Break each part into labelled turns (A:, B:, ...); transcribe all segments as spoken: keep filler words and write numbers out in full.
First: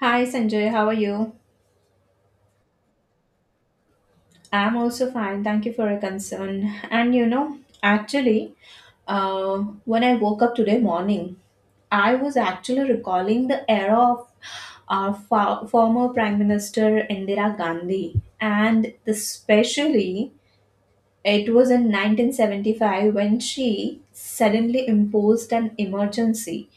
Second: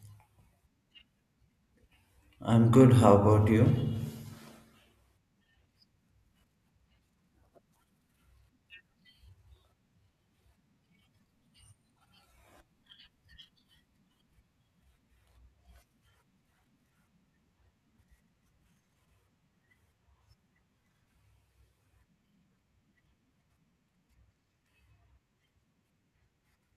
A: Hi Sanjay, how are you?
B: I'm good. How about you?
A: I'm also fine. Thank you for your concern. And you know, actually, uh, when I woke up today morning, I was actually recalling the era of our fo- former Prime Minister Indira Gandhi, and especially it was in nineteen seventy-five when she suddenly imposed an emergency,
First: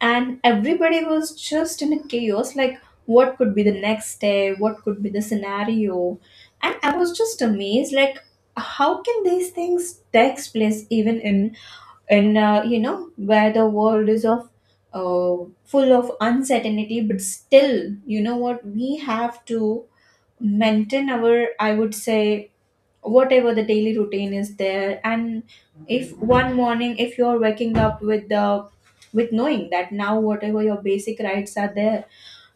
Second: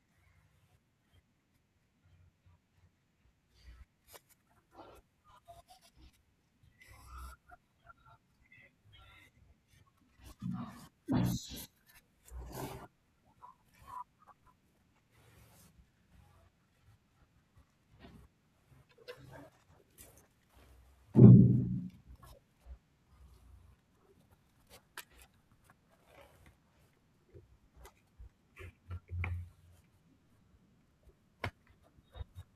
A: and everybody was just in a chaos like what could be the next day, what could be the scenario. And I was just amazed like, how can these things takes place even in in uh, you know, where the world is of uh, full of uncertainty? But still, you know what, we have to maintain our, I would say, whatever the daily routine is there. And if one morning if you're waking up with the with knowing that now whatever your basic rights are there,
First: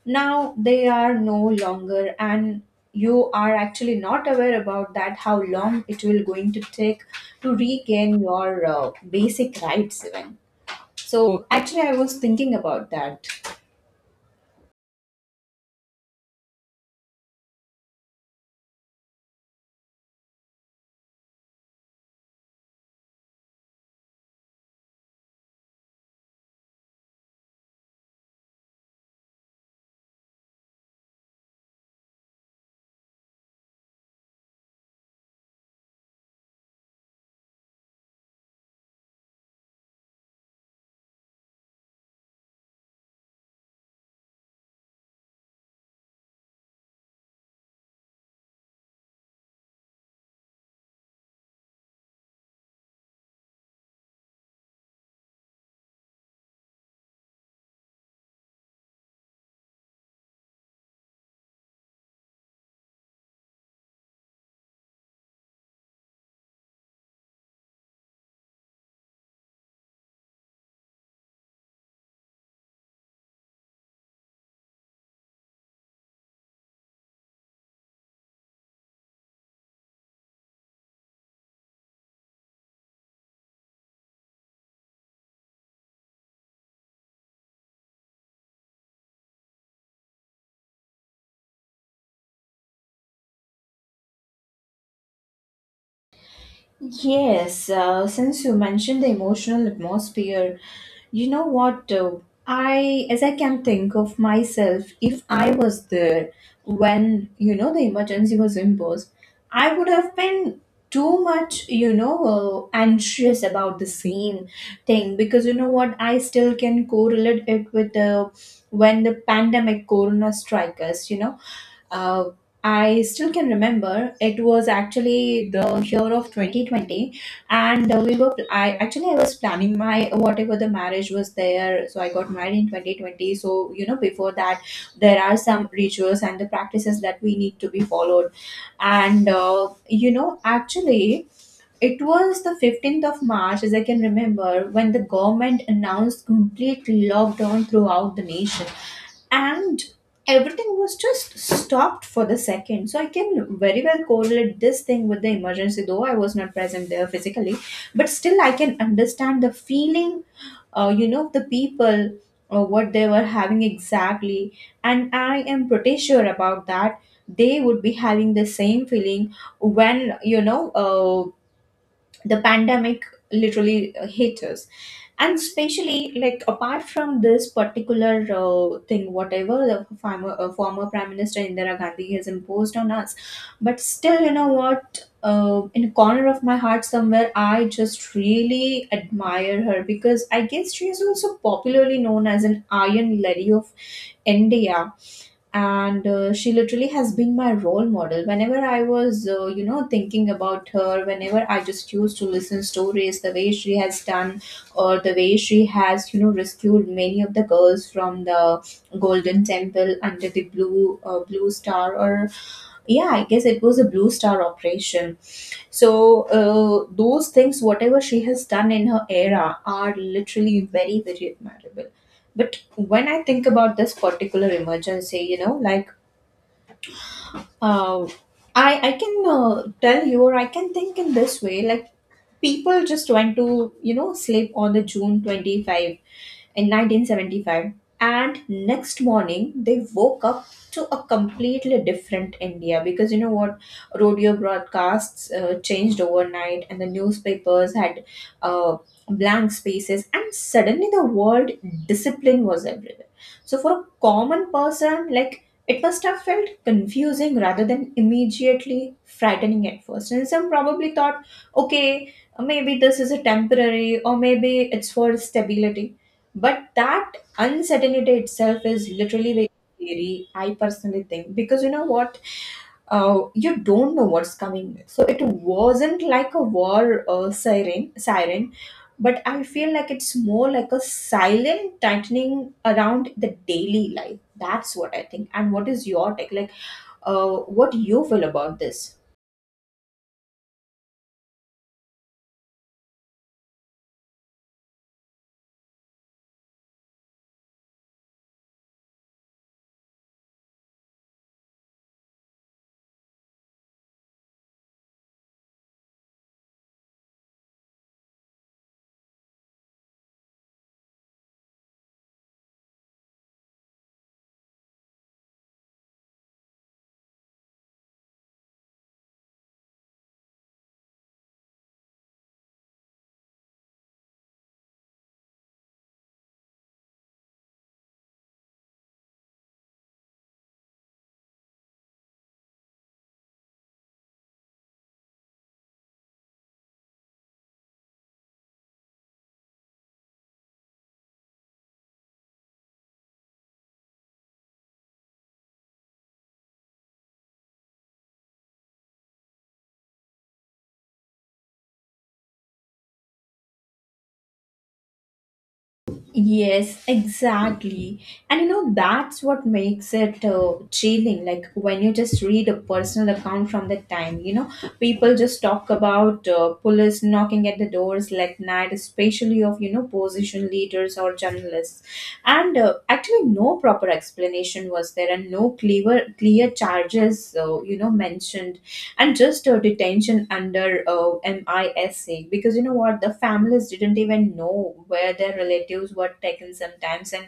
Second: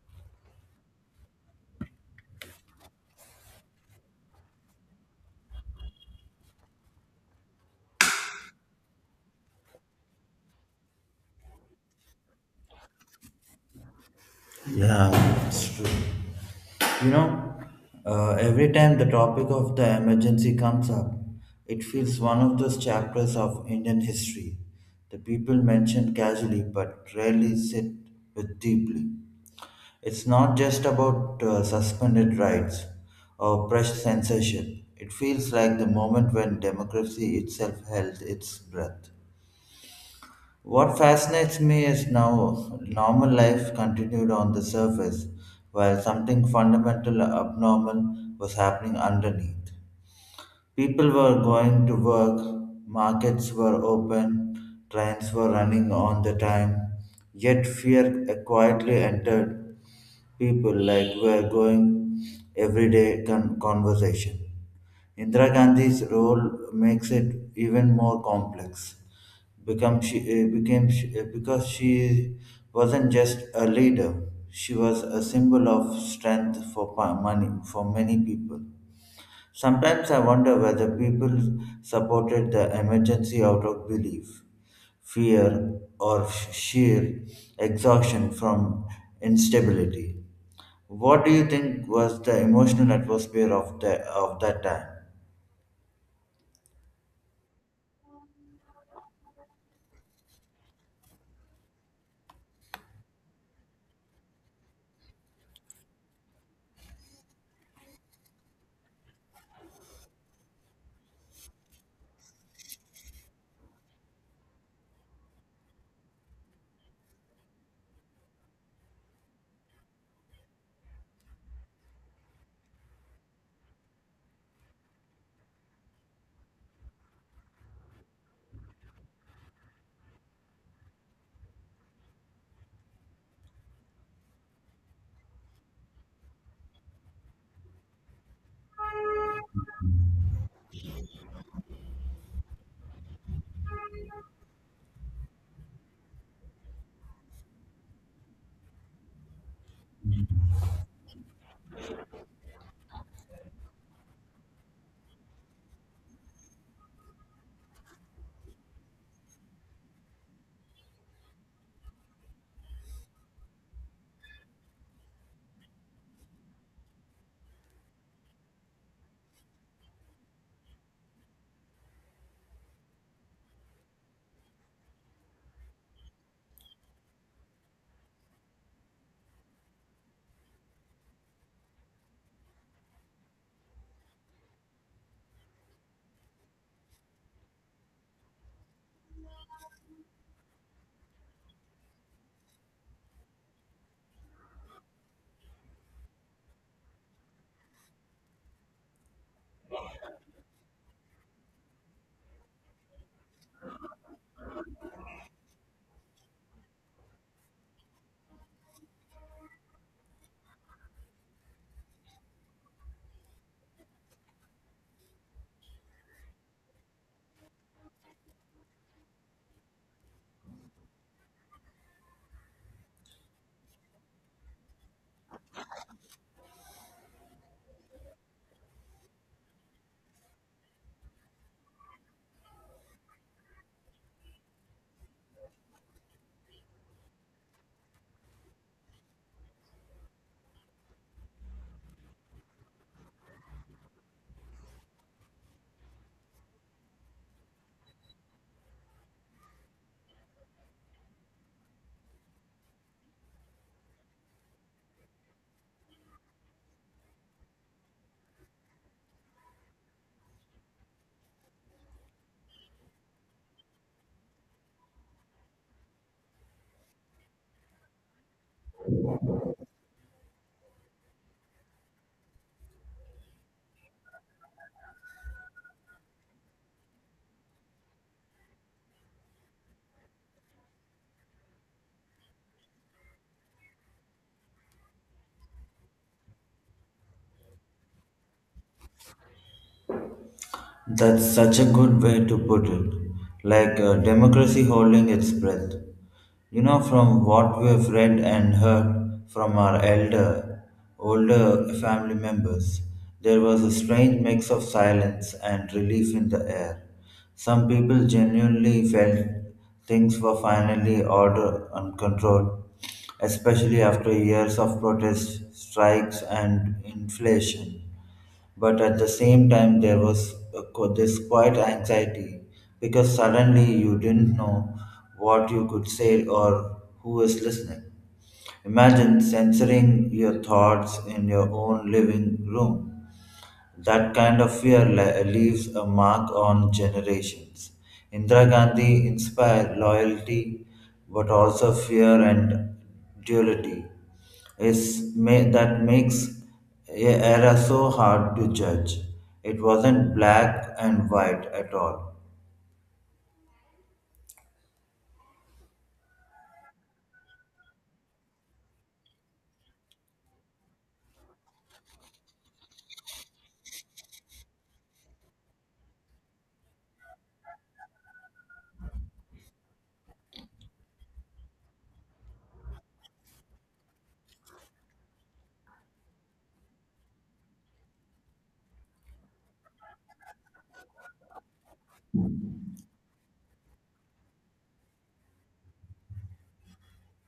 A: now they are no longer, and you are actually not aware about that how long it will going to take to regain your uh, basic rights even. So actually I was thinking about that.
B: Yeah, it's true. You know, uh, every time the topic of the emergency comes up, it feels one of those chapters of Indian history. The people mention casually but rarely sit with deeply. It's not just about uh, suspended rights or press censorship. It feels like the moment when democracy itself held its breath. What fascinates me is now normal life continued on the surface while something fundamental abnormal was happening underneath. People were going to work, markets were open, trains were running on the time, yet fear quietly entered people like were going everyday con- conversation. Indira Gandhi's role makes it even more complex. Become she uh, became she, uh, because she wasn't just a leader; she was a symbol of strength for pa- money for many people. Sometimes I wonder whether people supported the emergency out of belief, fear, or sheer exhaustion from instability. What do you think was the emotional atmosphere of the of that time?
A: Yes, uh, since you mentioned the emotional atmosphere, you know what? Uh, I, as I can think of myself, if I was there when, you know, the emergency was imposed, I would have been too much, you know, uh, anxious about the same thing. Because you know what? I still can correlate it with the when the pandemic corona strike us, you know. uh, I still can remember, it was actually the year of twenty twenty, and uh, we were. I actually I was planning, my whatever the marriage was there, so I got married in twenty twenty. So you know, before that there are some rituals and the practices that we need to be followed. And uh, you know, actually it was the fifteenth of March, as I can remember, when the government announced complete lockdown throughout the nation. And everything was just stopped for the second. So I can very well correlate this thing with the emergency, though I was not present there physically. But still, I can understand the feeling, uh, you know, of the people, uh, what they were having exactly. And I am pretty sure about that. They would be having the same feeling when, you know, uh, the pandemic literally uh, hit us. And especially, like, apart from this particular uh, thing whatever the former, uh, former Prime Minister Indira Gandhi has imposed on us. But still, you know what, uh, in a corner of my heart somewhere, I just really admire her, because I guess she is also popularly known as an Iron Lady of India. And uh, she literally has been my role model. Whenever I was, uh, you know, thinking about her, whenever I just used to listen stories the way she has done, or the way she has, you know, rescued many of the girls from the Golden Temple under the blue uh, Blue Star. Or yeah, I guess it was a Blue Star operation. So uh, those things whatever she has done in her era are literally very, very admirable. But when I think about this particular emergency, you know, like, uh, i i can, uh, tell you, or I can think in this way, like, people just went to, you know, sleep on the June twenty-fifth in nineteen seventy-five. And next morning, they woke up to a completely different India. Because you know what? Radio broadcasts uh, changed overnight, and the newspapers had uh, blank spaces, and suddenly the word discipline was everywhere. So for a common person, like, it must have felt confusing rather than immediately frightening at first. And some probably thought, okay, maybe this is a temporary, or maybe it's for stability. But that uncertainty itself is literally very scary, I personally think. Because you know what? Uh, you don't know what's coming next. So it wasn't like a war uh, siren, siren, but I feel like it's more like a silent tightening around the daily life. That's what I think. And what is your take? Like, uh, what you feel about this?
B: That's such a good way to put it. Like uh, democracy holding its breath. You know, from what we've read and heard from our elder, older family members, there was a strange mix of silence and relief in the air. Some people genuinely felt things were finally order and control, especially after years of protests, strikes, and inflation. But at the same time, there was a, qu- this quiet anxiety because suddenly you didn't know what you could say or who is listening. Imagine censoring your thoughts in your own living room that kind of fear le- leaves a mark on generations. Indira Gandhi inspired loyalty, but also fear and duality. Is ma- that makes a era so hard to judge. It wasn't black and white at all.
A: Yes, exactly. And you know, that's what makes it uh, chilling. Like, when you just read a personal account from the time, you know, people just talk about uh, police knocking at the doors like night, especially of, you know, position leaders or journalists. And uh, actually no proper explanation was there, and no clear, clear charges, uh, you know, mentioned. And just uh, detention under uh, MISA. Because you know what, the families didn't even know where their relatives were taken sometimes. And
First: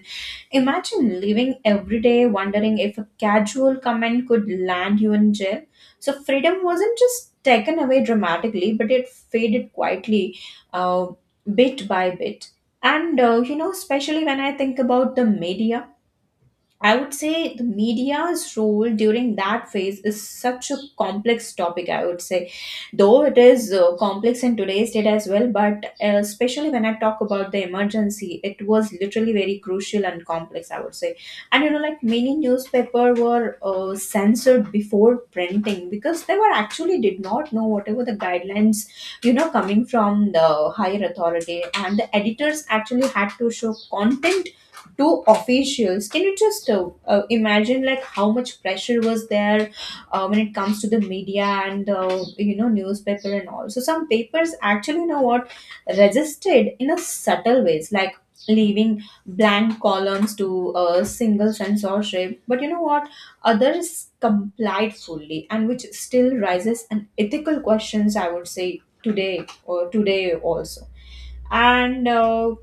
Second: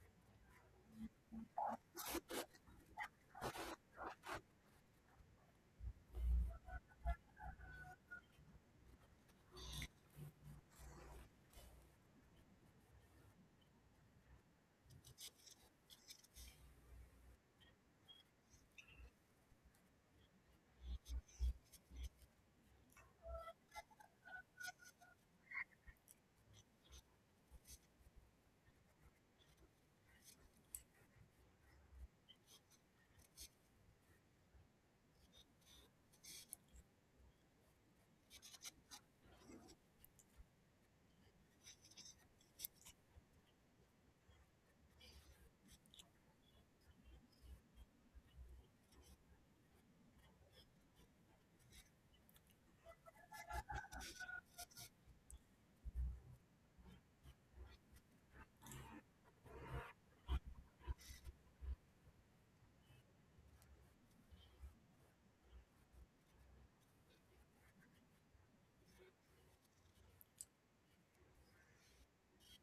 A: imagine living every day wondering if a casual comment could land you in jail. So freedom wasn't just taken away dramatically, but it faded quietly, uh, bit by bit. And uh, you know, especially when I think about the media, I would say the media's role during that phase is such a complex topic, I would say. Though it is uh, complex in today's date as well, but uh, especially when I talk about the emergency, it was literally very crucial and complex, I would say. And you know, like, many newspaper were uh, censored before printing, because they were actually did not know whatever the guidelines, you know, coming from the higher authority. And the editors actually had to show content to officials. Can you just uh, uh, imagine like how much pressure was there uh, when it comes to the media and, uh, you know, newspaper and all? So some papers, actually, you know what, resisted in a subtle ways, like leaving blank columns to a single censorship. But you know what, others complied fully, and which still raises an ethical questions, I would say, today or today also. And uh,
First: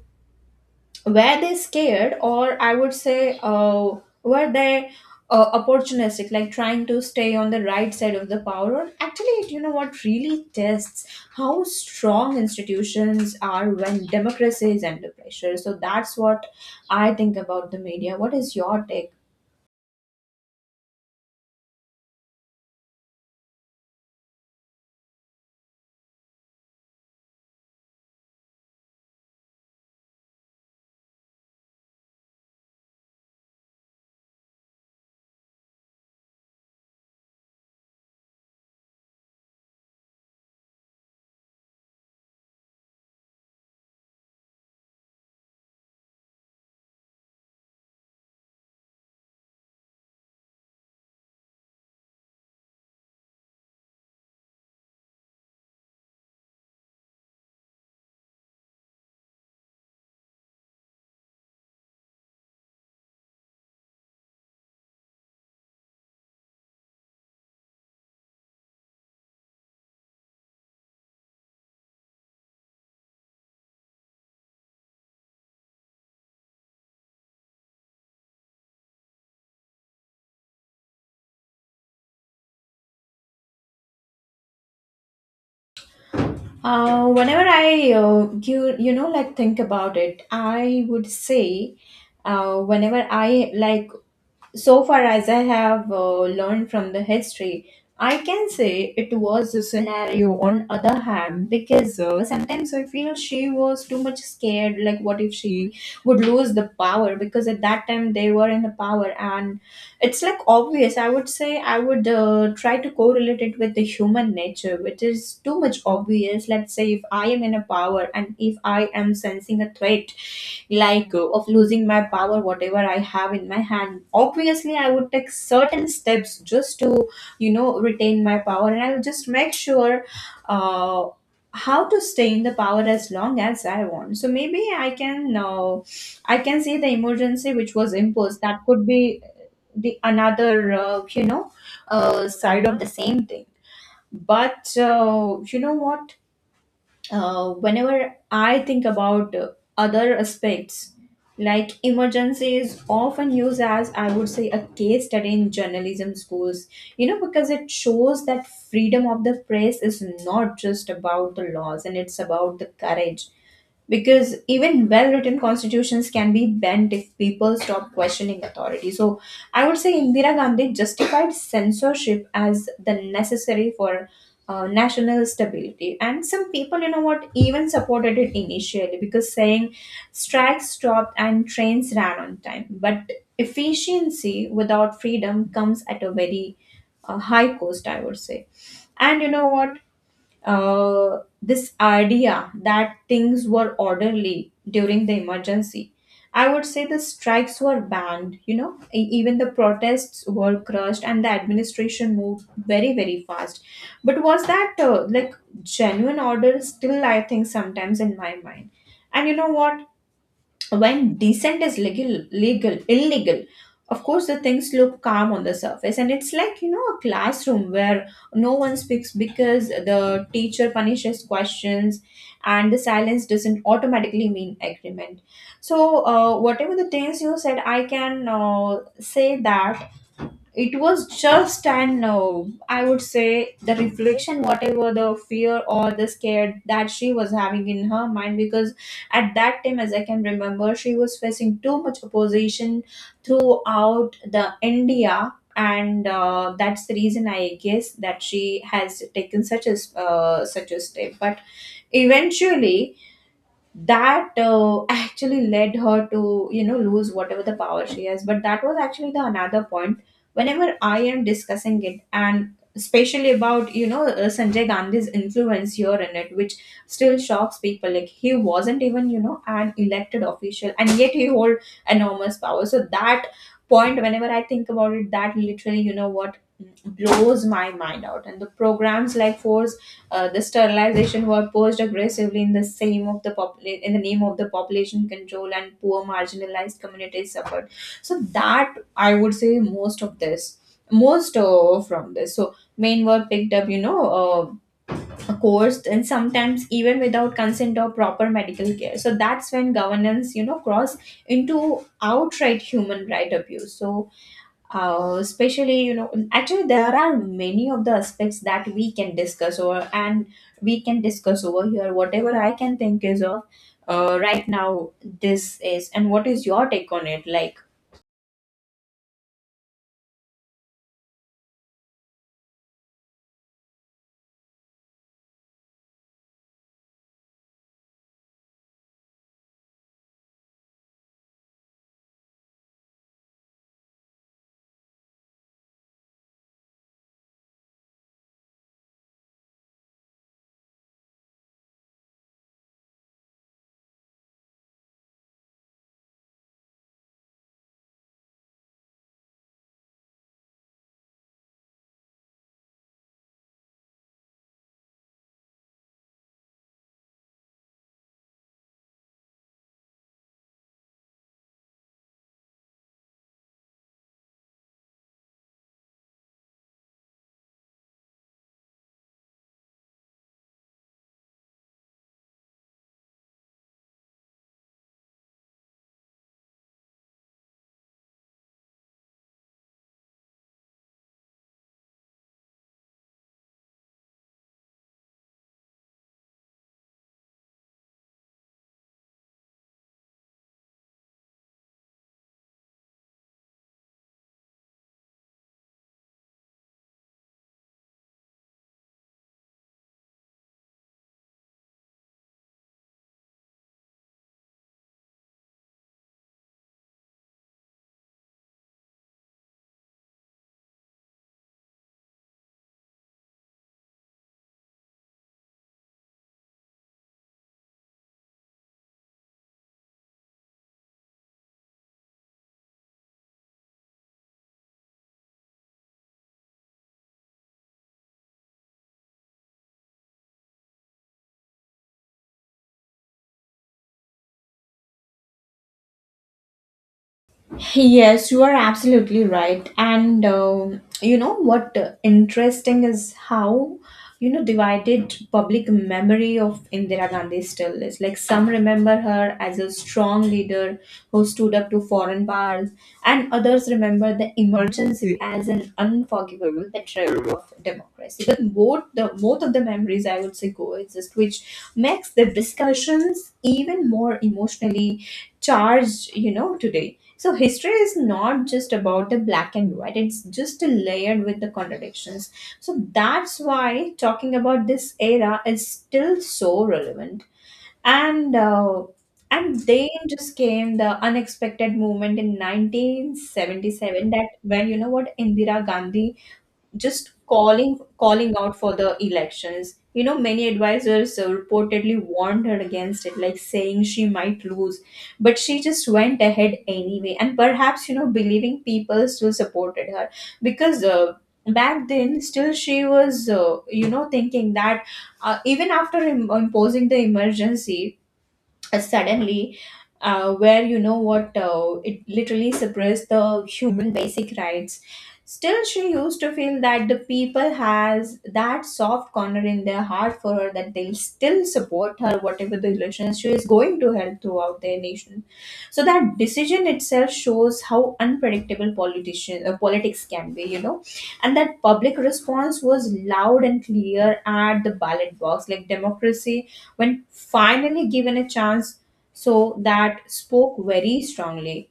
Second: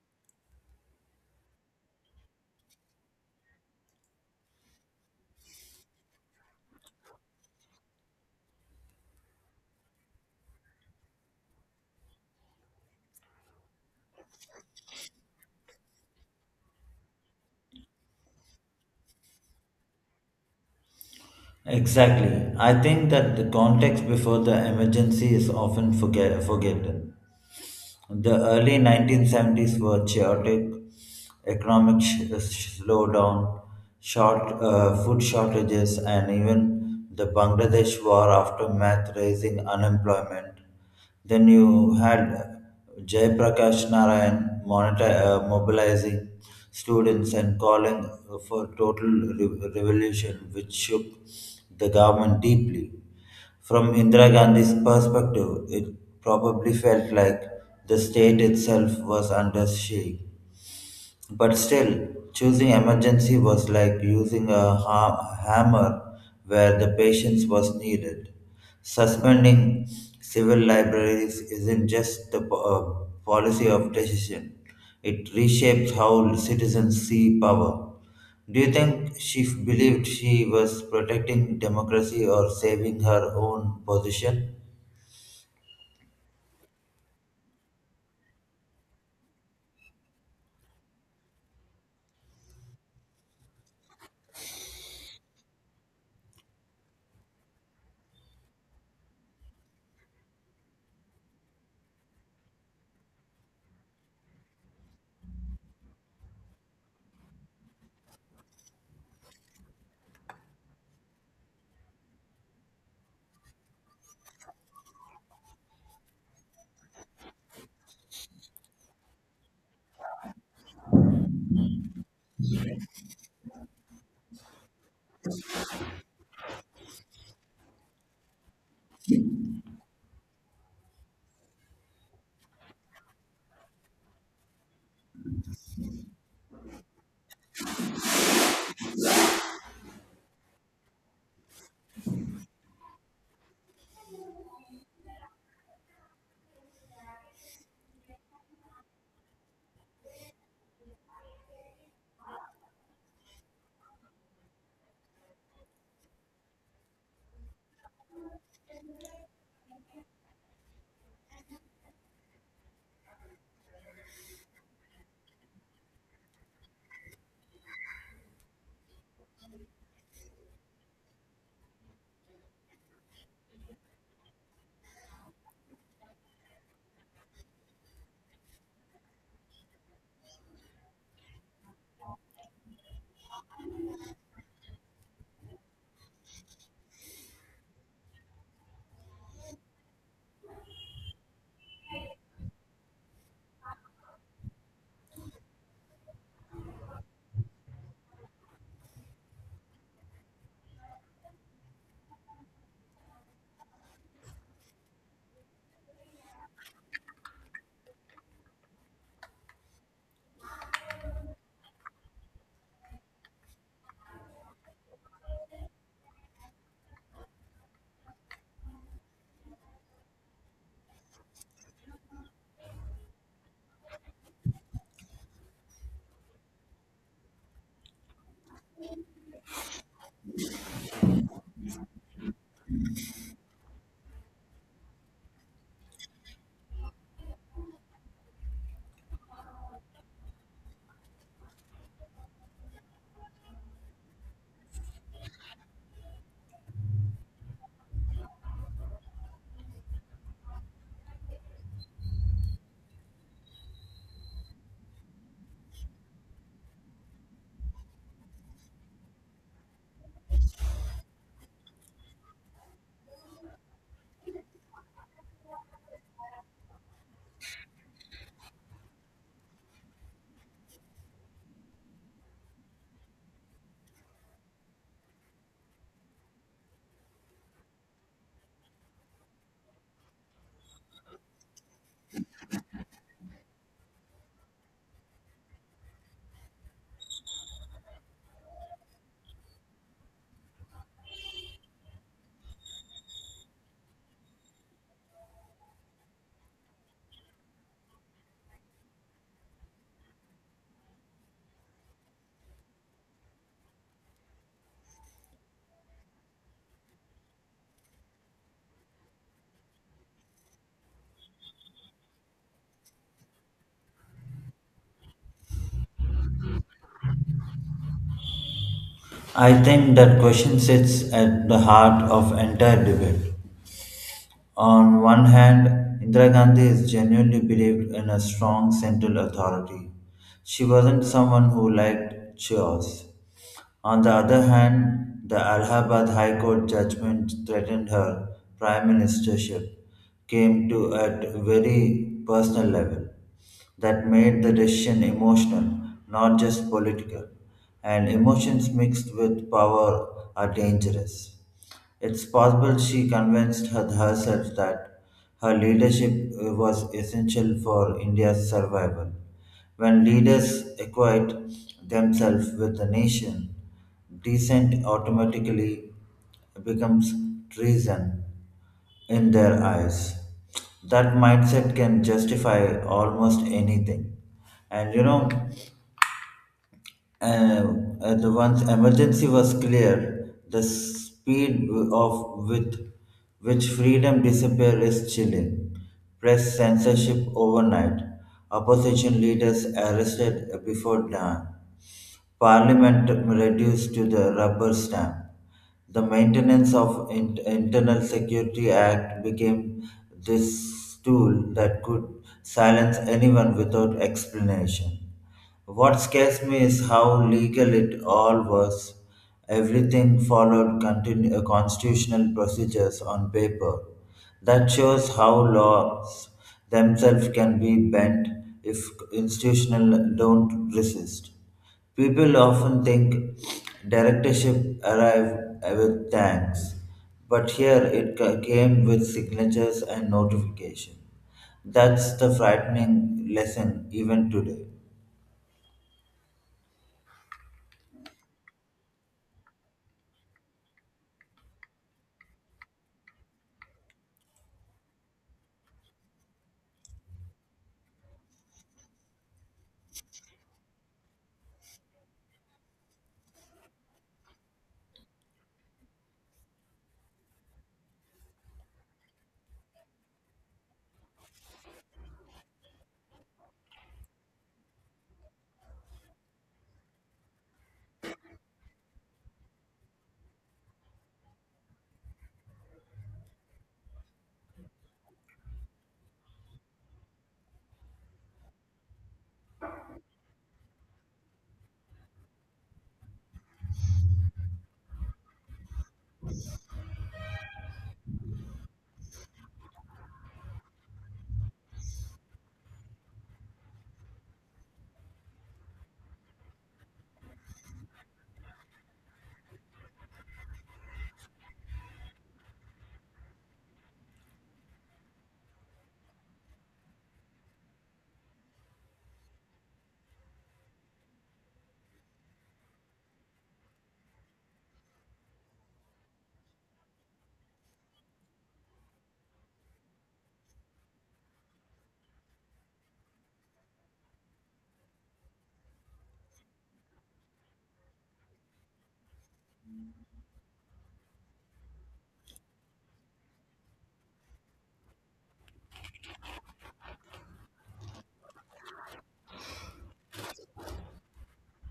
A: were they scared, or I would say, uh, were they uh, opportunistic, like trying to stay on the right side of the power? Or actually it, you know what, really tests how strong institutions are when democracy is under pressure. So that's what I think about the media. What is your take?
B: Exactly. I think that the context before the emergency is often forget- forgotten. The early nineteen seventies were chaotic, economic sh- sh- slowdown, short uh, food shortages, and even the Bangladesh war aftermath raising unemployment. Then you had Jayaprakash Narayan monita- uh, mobilizing students and calling for total re- revolution, which shook the government deeply. From Indira Gandhi's perspective, it probably felt like the state itself was under siege. But still, choosing emergency was like using a ha- hammer where the patience was needed. Suspending civil libraries isn't just the po- uh, policy of decision, it reshapes how citizens see power. Do you think she f- believed she was protecting democracy or saving her own position?
A: Uh, whenever I, uh, you you know, like, think about it, I would say, uh, whenever I like so far as I have uh, learned from the history, I can say it was a scenario on other hand. Because uh, sometimes I feel she was too much scared. Like, what if she would lose the power? Because at that time they were in the power. And it's like obvious, I would say. I would uh, try to correlate it with the human nature, which is too much obvious. Let's say if I am in a power, and if I am sensing a threat like, uh, of losing my power, whatever I have in my hand, obviously I would take certain steps just to, you know, retain my power. And I will just make sure, uh, how to stay in the power as long as I want. So maybe I can uh, I can see the emergency which was imposed, that could be the another, uh, you know, uh, side of the same thing. But uh, you know what? Uh, whenever I think about uh, other aspects, like, emergency is often used as, I would say, a case study in journalism schools, you know, because it shows that freedom of the press is not just about the laws, and it's about the courage. Because even well written constitutions can be bent if people stop questioning authority. So I would say Indira Gandhi justified censorship as the necessary for uh, national stability. And some people, you know what, even supported it initially, because saying strikes stopped and trains ran on time. But efficiency without freedom comes at a very uh, high cost, I would say. And you know what, uh, this idea that things were orderly during the emergency. I would say the strikes were banned, you know, e- even the protests were crushed, and the administration moved very, very fast. But was that uh, like genuine order? Still, I think sometimes in my mind. And you know what? When decent is legal legal illegal, of course the things look calm on the surface, and it's like, you know, a classroom where no one speaks because the teacher punishes questions, and the silence doesn't automatically mean agreement. So uh, whatever the things you said, I can uh, say that it was just an uh, I would say the reflection, whatever the fear or the scare that she was having in her mind, because at that time, as I can remember, she was facing too much opposition throughout the India, and uh, that's the reason, I guess, that she has taken such a s- uh, such a step. But eventually, that uh, actually led her to, you know, lose whatever the power she has. But that was actually the another point whenever I am discussing it, and especially about, you know, uh, Sanjay Gandhi's influence here in it, which still shocks people. Like, he wasn't even, you know, an elected official, and yet he hold enormous power. So that point, whenever I think about it, that literally, you know what, blows my mind out. And the programs like force uh, the sterilization were pushed aggressively in the same of the popula- in the name of the population control, and poor marginalized communities suffered. So that I would say most of this, most uh, from this. So men were picked up, you know, uh, coerced and sometimes even without consent or proper medical care. So that's when governance, you know, cross into outright human right abuse. So uh, especially, you know, actually there are many of the aspects that we can discuss over, and we can discuss over here whatever I can think is of uh, right now. This is, and what is your take on it, like?
B: I think that question sits at the heart of entire debate. On one hand, Indira Gandhi is genuinely believed in a strong central authority. She wasn't someone who liked chaos. On the other hand, the Allahabad High Court judgment threatened her prime ministership came to at very personal level that made the decision emotional, not just political. And emotions mixed with power are dangerous. It's possible she convinced her- herself that her leadership uh, was essential for India's survival. When leaders equate themselves with the nation, dissent automatically becomes treason in their eyes. That mindset can justify almost anything. And you know, uh, uh, the once emergency was clear, the speed of with which freedom disappeared is chilling. Press censorship overnight. Opposition leaders arrested before dawn. Parliament reduced to the rubber stamp. The Maintenance of In- Internal Security Act became this tool that could silence anyone without explanation. What scares me is how legal it all was. Everything followed continu- uh, constitutional procedures on paper. That shows how laws themselves can be bent if institutional don't resist. People often think directorship arrived with thanks, but here it ca- came with signatures and notification. That's the frightening lesson even today.
A: Yes, you are absolutely right. And um you know what, uh, interesting is how, you know, divided public memory of Indira Gandhi still is. Like, some remember her as a strong leader who stood up to foreign powers, and others remember the emergency as an unforgivable betrayal of democracy. But both the both of the memories, I would say, coexist, which makes the discussions even more emotionally charged, you know, today. So history is not just about the black and white, it's just layered with the contradictions. So that's why talking about this era is still so relevant. And uh, and then just came the unexpected movement in nineteen seventy-seven, that when you know what, Indira Gandhi just calling calling out for the elections. You know, many advisors uh, reportedly warned her against it, like saying she might lose, but she just went ahead anyway, and perhaps, you know, believing people still supported her because. Uh, back then still she was uh, you know, thinking that uh, even after im- imposing the emergency, uh, suddenly, uh, where you know what, uh, it literally suppressed the human basic rights, still she used to feel that the people has that soft corner in their heart for her, that they'll still support her whatever the relations she is going to help throughout their nation. So that decision itself shows how unpredictable politician uh, politics can be, you know. And that public response was loud and clear at the ballot box, like democracy when finally given a chance, so that spoke very strongly.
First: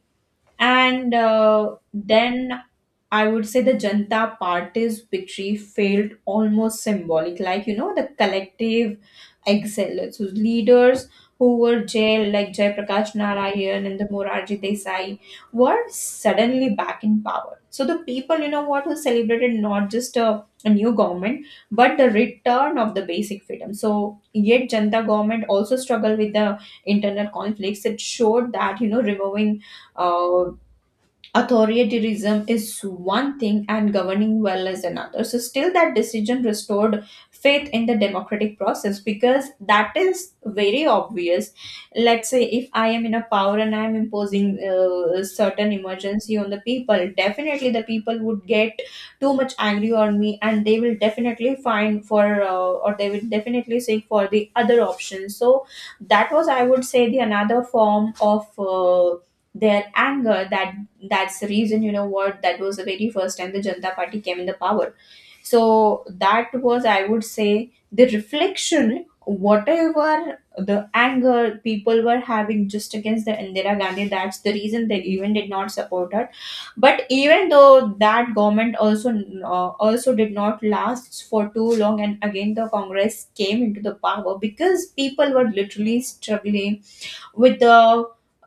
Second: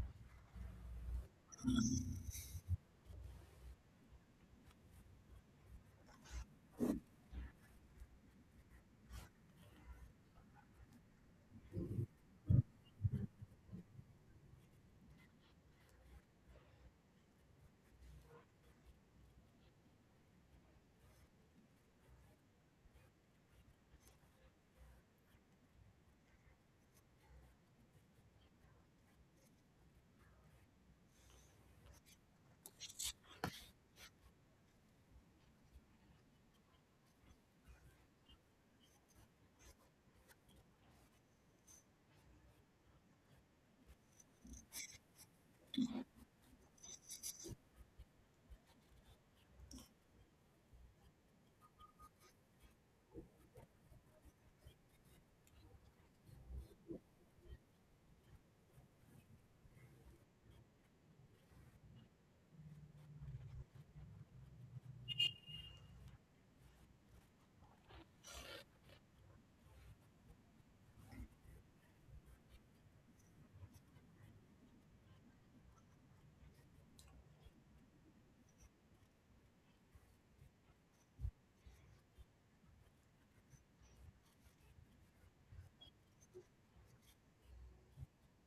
A: And uh, then I would say the Janata Party's victory felt almost symbolic, like, you know, the collective excellence whose leaders who were jailed, like Jayaprakash Narayan and the Morarji Desai, were suddenly back in power. So the people, you know what, who celebrated not just a, a new government, but the return of the basic freedom. So yet Janata government also struggled with the internal conflicts. It showed that, you know, removing uh, authoritarianism is one thing and governing well is another. So still that decision restored faith in the democratic process, because that is very obvious. Let's say if I am in a power and I am imposing uh, certain emergency on the people, definitely the people would get too much angry on me, and they will definitely find for uh, or they will definitely seek for the other option. So that was, I would say, the another form of uh, their anger, that that's the reason, you know what, that was the very first time the Janata Party came in the power. So that was, I would say, the reflection whatever the anger people were having just against the Indira Gandhi. That's the reason they even did not support her. But even though that government also uh, also did not last for too long, and again the congress came into the power, because people were literally struggling with the uh,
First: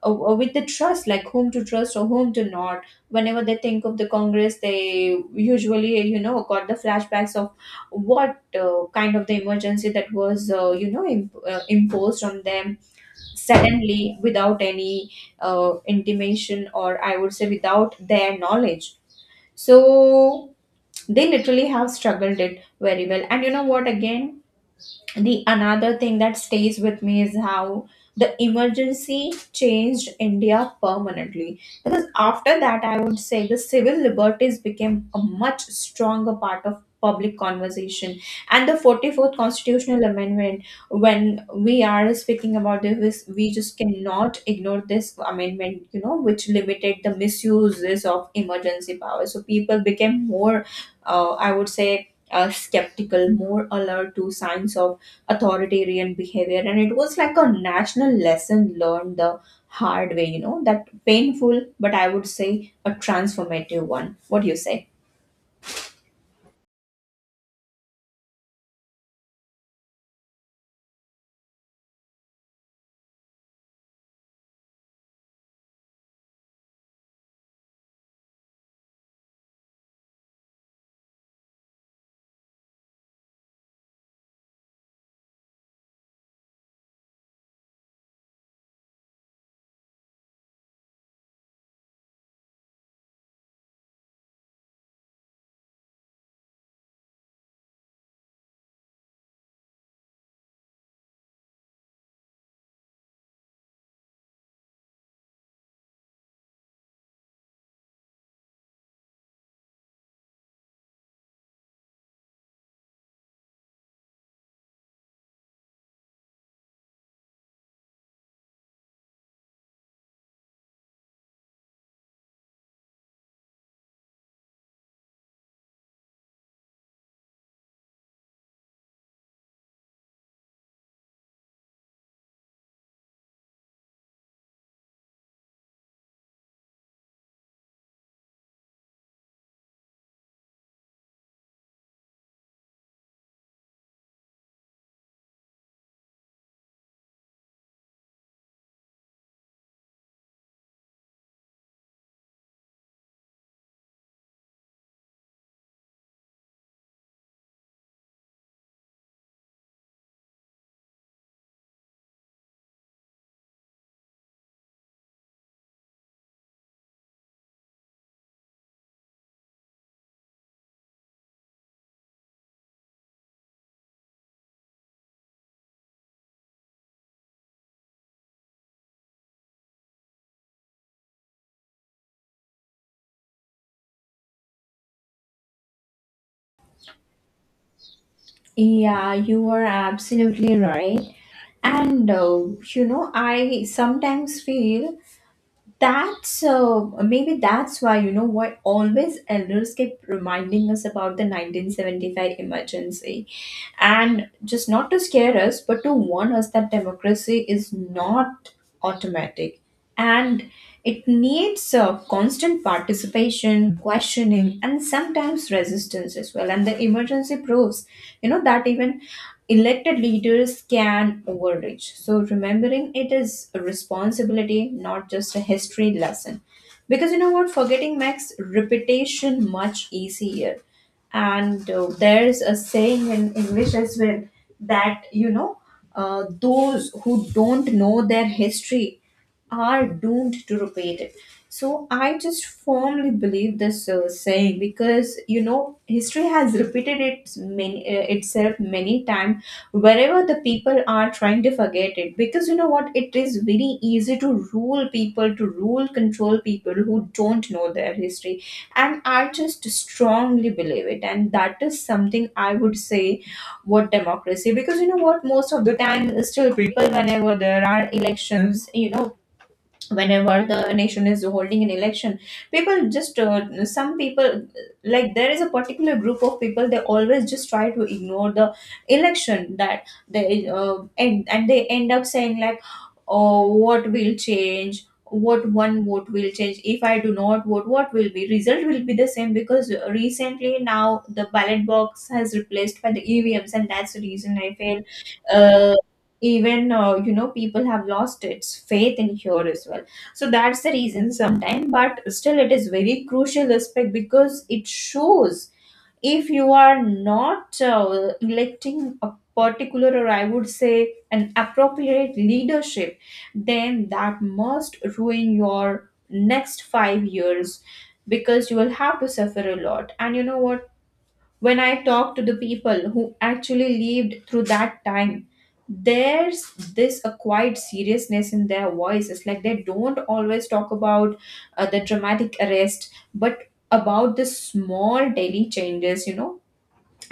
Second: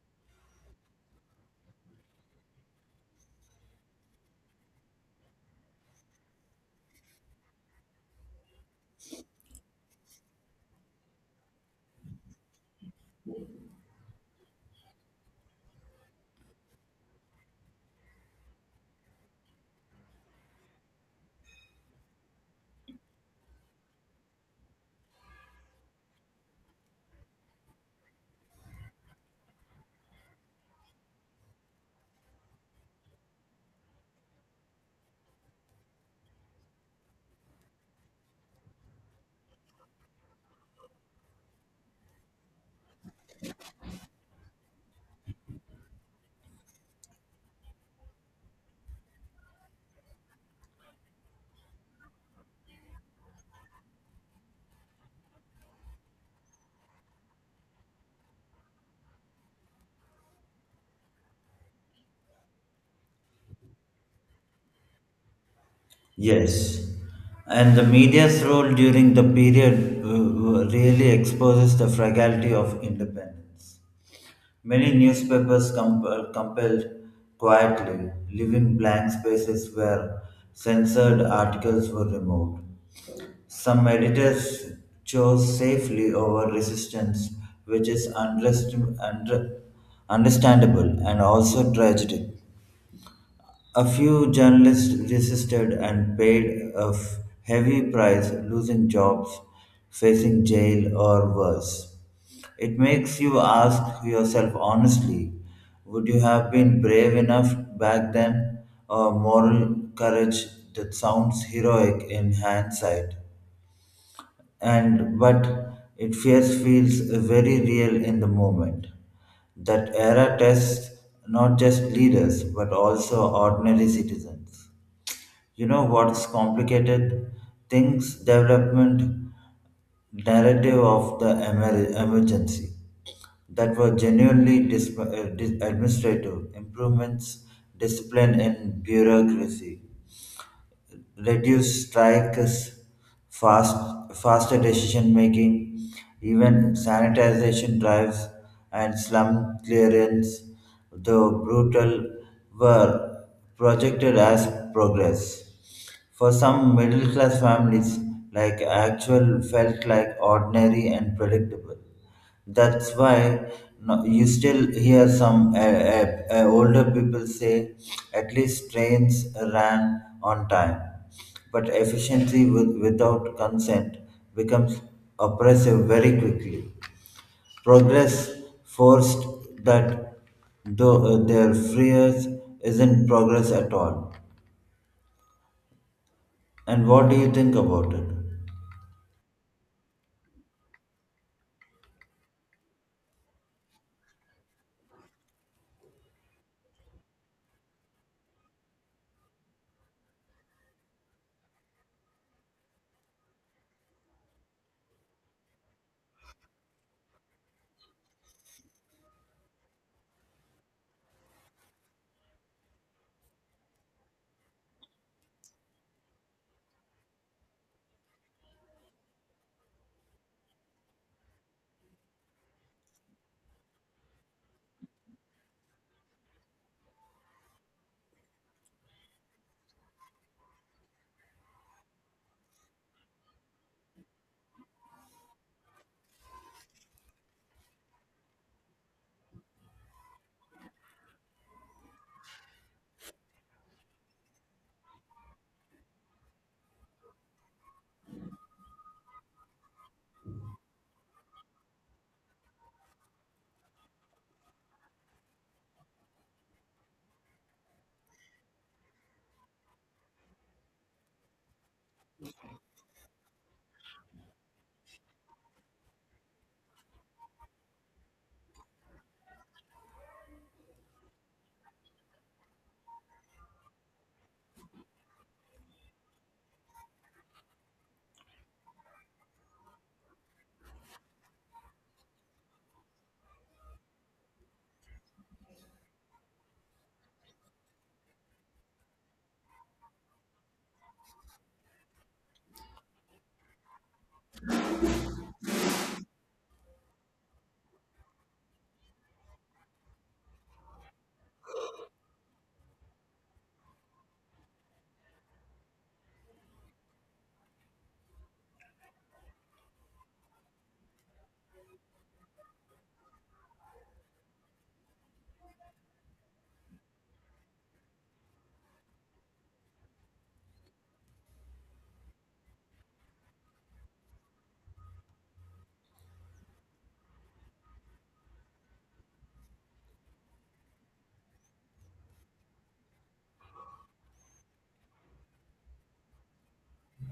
A: uh, with the trust, like whom to trust or whom to not. Whenever they think of the congress, they usually, you know, got the flashbacks of what uh, kind of the emergency that was, uh, you know, imp- uh, imposed on them suddenly without any uh, intimation, or I would say without their knowledge. So they literally have struggled it very well. And you know what, again, the another thing that stays with me is how the emergency changed india permanently, because after that, I would say, the civil liberties became a much stronger part of public conversation. And the forty-fourth constitutional amendment, when we are speaking about this, we just cannot ignore this amendment, you know, which limited the misuses of emergency power. So people became more uh, I would say uh, skeptical, more alert to signs of authoritarian behavior, and it was like a national lesson learned the hard way, you know, that painful, but I would say a transformative one. What do you say?
B: Yes, and the media's role during the period uh, uh, really exposes the fragility of independence. Many newspapers com- uh, compelled quietly, leaving blank spaces where censored articles were removed. Some editors chose safely over resistance, which is unrest- under- understandable and also tragic. A few journalists resisted and paid a f- heavy price, losing jobs, facing jail, or worse. It makes you ask yourself honestly would you have been brave enough back then? A moral courage that sounds heroic in hindsight? And but it fears feels very real in the moment. That era tests not just leaders but also ordinary citizens. You know what's complicated? Things development narrative of the emer- emergency that were genuinely dis- uh, dis- administrative improvements, discipline in bureaucracy reduce strikes, fast, faster decision making, even sanitization drives and slum clearance, though brutal, were projected as progress. For some middle class families, like actual felt like ordinary and predictable. That's why no, you still hear some uh, uh, uh, older people say, at least trains ran on time. But efficiency with, without consent becomes oppressive very quickly. Progress forced that though uh, their freers isn't progress at all. And what do you think about it?
A: Yeah, you are absolutely right. And uh, you know, I sometimes feel that's uh, maybe that's why, you know, why always elders keep reminding us about the nineteen seventy-five emergency, and just not to scare us, but to warn us that democracy is not automatic, and it needs uh, constant participation, questioning, and sometimes resistance as well. And the emergency proves, you know, that even elected leaders can overreach. So remembering it is a responsibility, not just a history lesson. Because you know what, forgetting makes repetition much easier. And uh, there's a saying in English as well, that you know, uh, those who don't know their history are doomed to repeat it. So I just firmly believe this uh, saying, because you know, history has repeated it many, uh, itself many times wherever the people are trying to forget it. Because you know what, it is very easy to rule people, to rule control people who don't know their history. And I just strongly believe it, and that is something I would say what democracy. Because you know what, most of the time still people, whenever there are elections, you know, whenever the nation is holding an election, people just uh, some people, like there is a particular group of people, they always just try to ignore the election, that they uh, and, and they end up saying like, oh, what will change, what one vote will change if I do not vote, what will be result will be the same. Because recently now the ballot box has replaced by the evms, and that's the reason I feel uh, even uh, you know, people have lost its faith in here as well. So that's the reason sometimes, but still it is very crucial aspect, because it shows if you are not uh, electing a particular, or I would say an appropriate leadership, then that must ruin your next five years, because you will have to suffer a lot. And you know what, when I talk to the people who actually lived through that time, there's this a quiet seriousness in their voices. Like, they don't always talk about uh, the dramatic arrest, but about the small daily changes, you know,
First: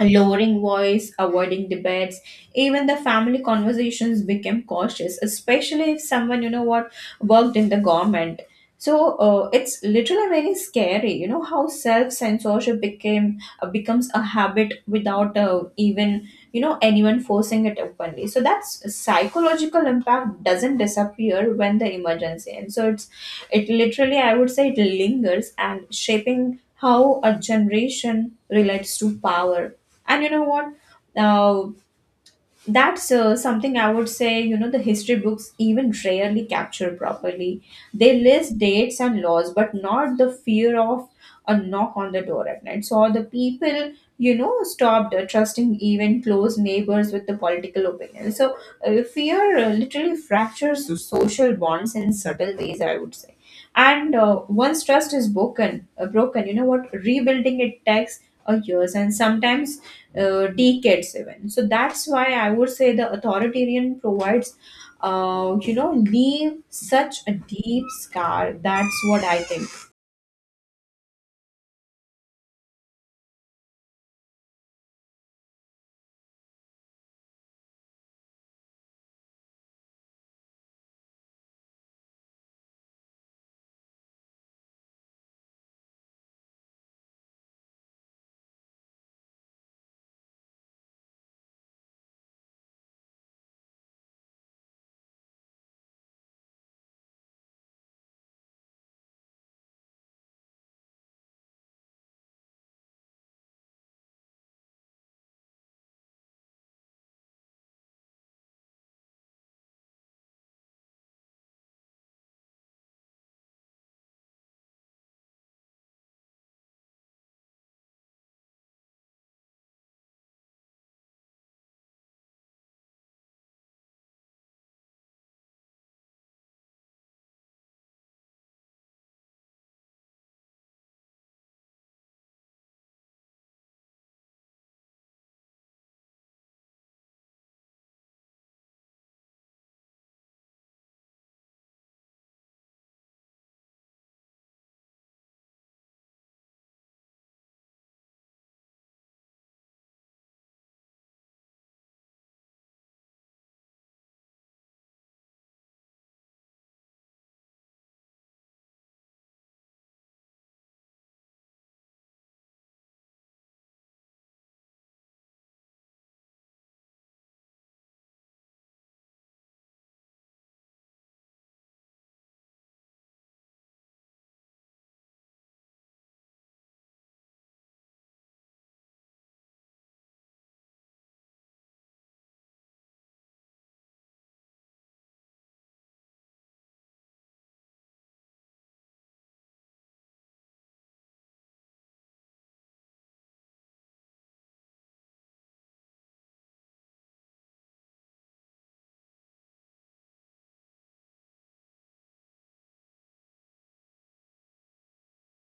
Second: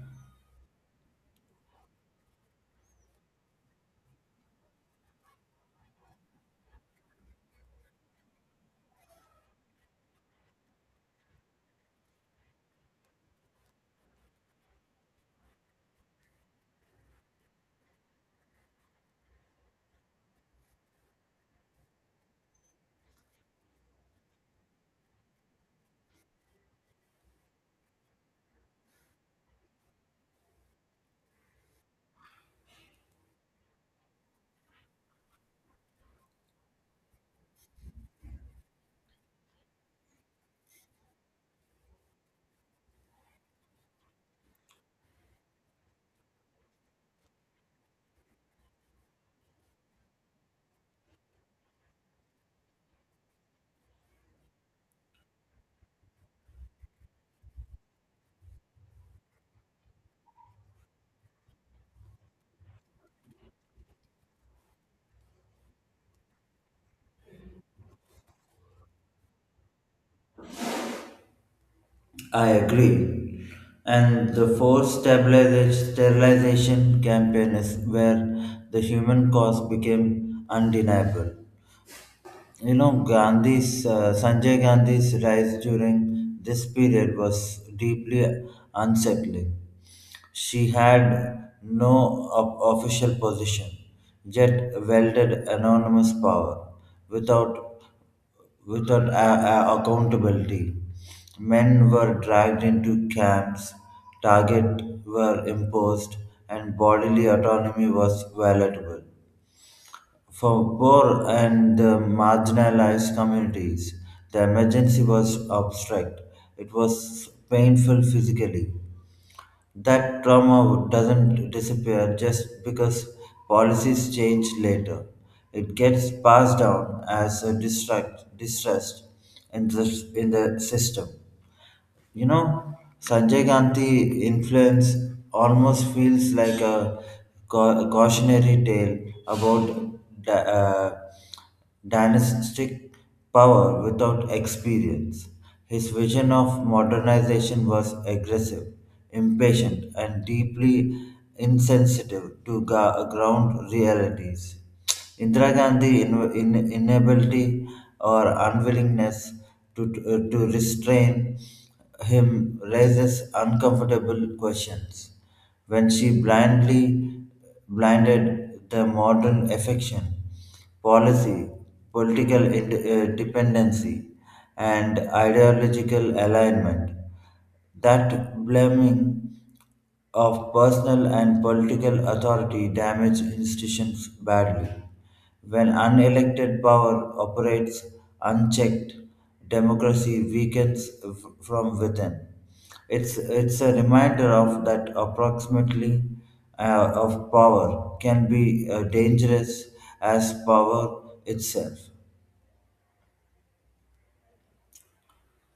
A: lowering voice, avoiding debates, even the family conversations became cautious, especially if someone, you know what, worked in the government. So uh, it's literally very scary, you know, how self-censorship became uh, becomes a habit without uh, even, you know, anyone forcing it openly. So that's psychological impact doesn't disappear when the emergency ends. So it's it literally, I would say, it lingers and shaping how a generation relates to power. And you know what? Uh, that's uh, something I would say, you know, the history books even rarely capture properly. They list dates and laws, but not the fear of a knock on the door at night. So the people, you know, stopped uh, trusting even close neighbors with the political opinion. So uh, fear uh, literally fractures the social bonds in subtle ways, I would say. And uh, once trust is broken uh, broken, you know what, rebuilding it takes uh, years, and sometimes uh, decades even. So that's why, I would say, the authoritarian provides uh, you know, leave such a deep scar. That's what I think.
B: I agree. And the forced stabiliza- sterilization campaign is where the human cost became undeniable. You know, Gandhi's uh, Sanjay Gandhi's rise during this period was deeply unsettling. She had no op- official position, yet wielded enormous power without without a- a- accountability. Men were dragged into camps, targets were imposed, and bodily autonomy was violable. For poor and the marginalized communities, the emergency was abstract. It was painful physically, that trauma doesn't disappear just because policies change later. It gets passed down as a distract, distrust in the, in the system. You know, Sanjay Gandhi influence almost feels like a cau- cautionary tale about di- uh, dynastic power without experience. His vision of modernization was aggressive, impatient, and deeply insensitive to ga- ground realities. Indira Gandhi's in, in, inability or unwillingness to, uh, to restrain him raises uncomfortable questions. When she blindly blinded the modern affection, policy, political ind- uh, dependency, and ideological alignment, that blaming of personal and political authority damage institutions badly. When unelected power operates unchecked, democracy weakens f- from within. It's, it's a reminder of that approximately uh, of power can be uh, dangerous as power itself.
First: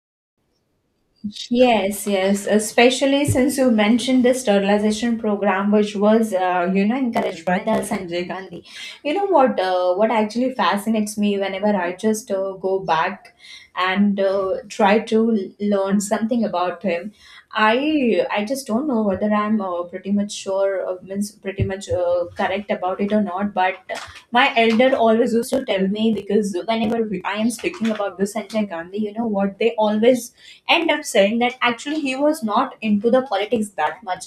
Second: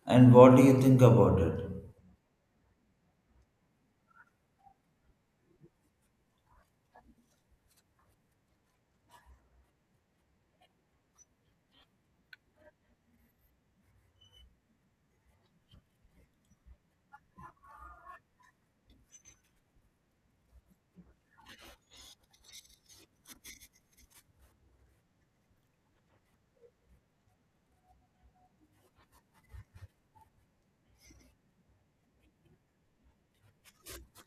B: And what do you think about it?
A: Yes, yes, especially since you mentioned the sterilization program, which was, uh, you know, encouraged by the Sanjay Gandhi. You know what? Uh, what actually fascinates me whenever I just uh, go back and uh, try to learn something about him, I I just don't know whether I'm uh, pretty much sure, uh, means pretty much uh, correct about it or not. But my elder always used to tell me, because whenever we, I am speaking about the Sanjay Gandhi, you know what, they always end up saying that actually he was not into the politics that much,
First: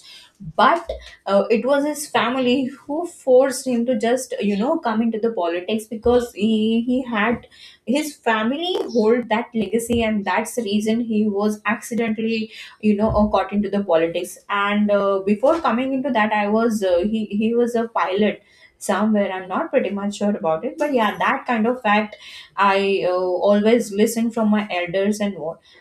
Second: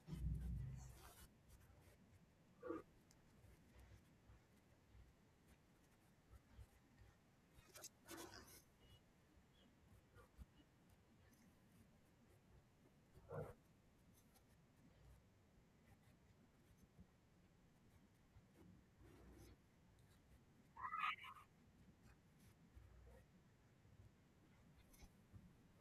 A: but uh, it was his family who forced him to just, you know, come into the politics, because he he had his family hold that legacy, and that's the reason he was accidentally, you know, uh, caught into the politics. And uh, before coming into that, I was uh, he he was a pilot somewhere. I'm not pretty much sure about it, but yeah, that kind of fact I uh, always listen from my elders. and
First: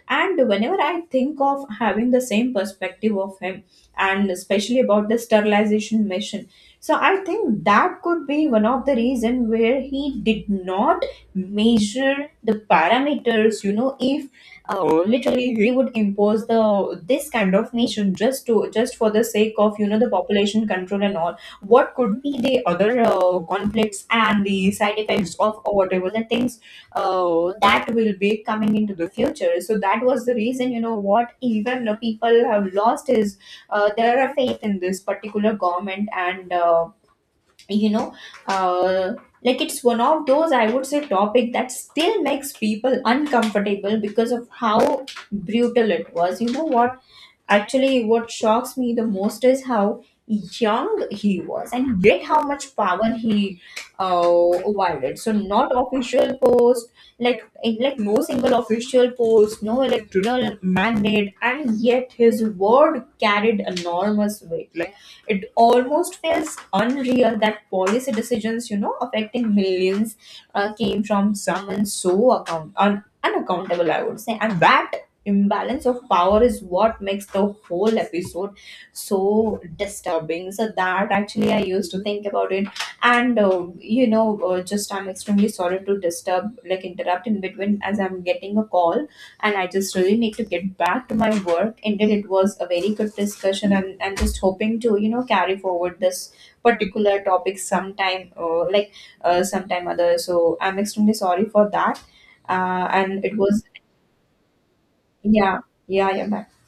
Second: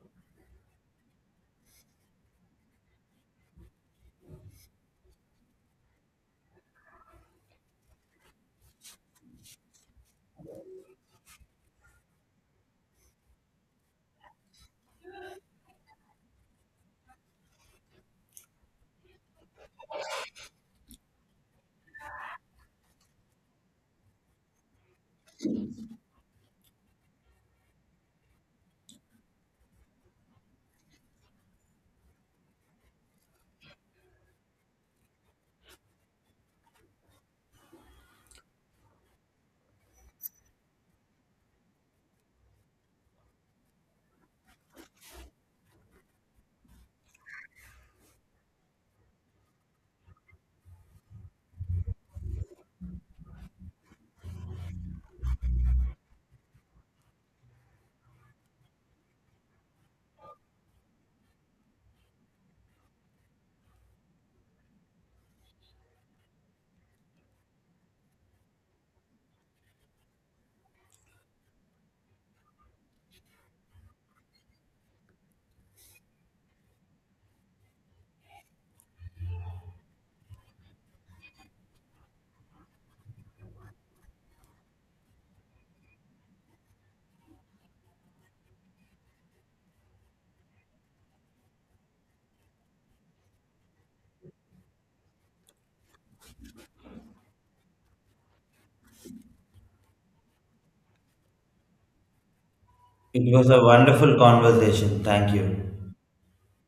A: and whenever I think of having the same perspective of him, and especially about the sterilization mission, so I think that could be one of the reason where he did not measure the parameters. You know, if uh, literally he would impose the this kind of mission, just to just for the sake of, you know, the population control and all, what could be the other uh, conflicts and the side effects of, or whatever the things uh, that will be coming into the future. So that was the reason, you know, what even the people have lost is uh, their faith in this particular government. And uh, you know, uh, like it's one of those, I would say, topic that still makes people uncomfortable because of how brutal it was. You know what? Actually, what shocks me the most is how young he was, and yet how much power he uh, wielded. So, not official post, like like no single official post, no electoral mandate, and yet his word carried enormous weight. Like, it almost feels unreal that policy decisions, you know, affecting millions, uh, came from someone so account un- unaccountable, I would say. And that imbalance of power is what makes the whole episode so disturbing. So that actually I used to think about it. And uh, you know, uh, just I'm extremely sorry to disturb, like interrupt in between, as I'm getting a call, and I just really need to get back to my work. Indeed, it was a very good discussion, and I'm just hoping to, you know, carry forward this particular topic sometime, uh, like uh, sometime other. So I'm extremely sorry for that. Uh, and
B: It
A: it
B: was a
A: was
B: wonderful conversation. Thank
A: yeah,
B: you.
A: yeah, yeah. Bye.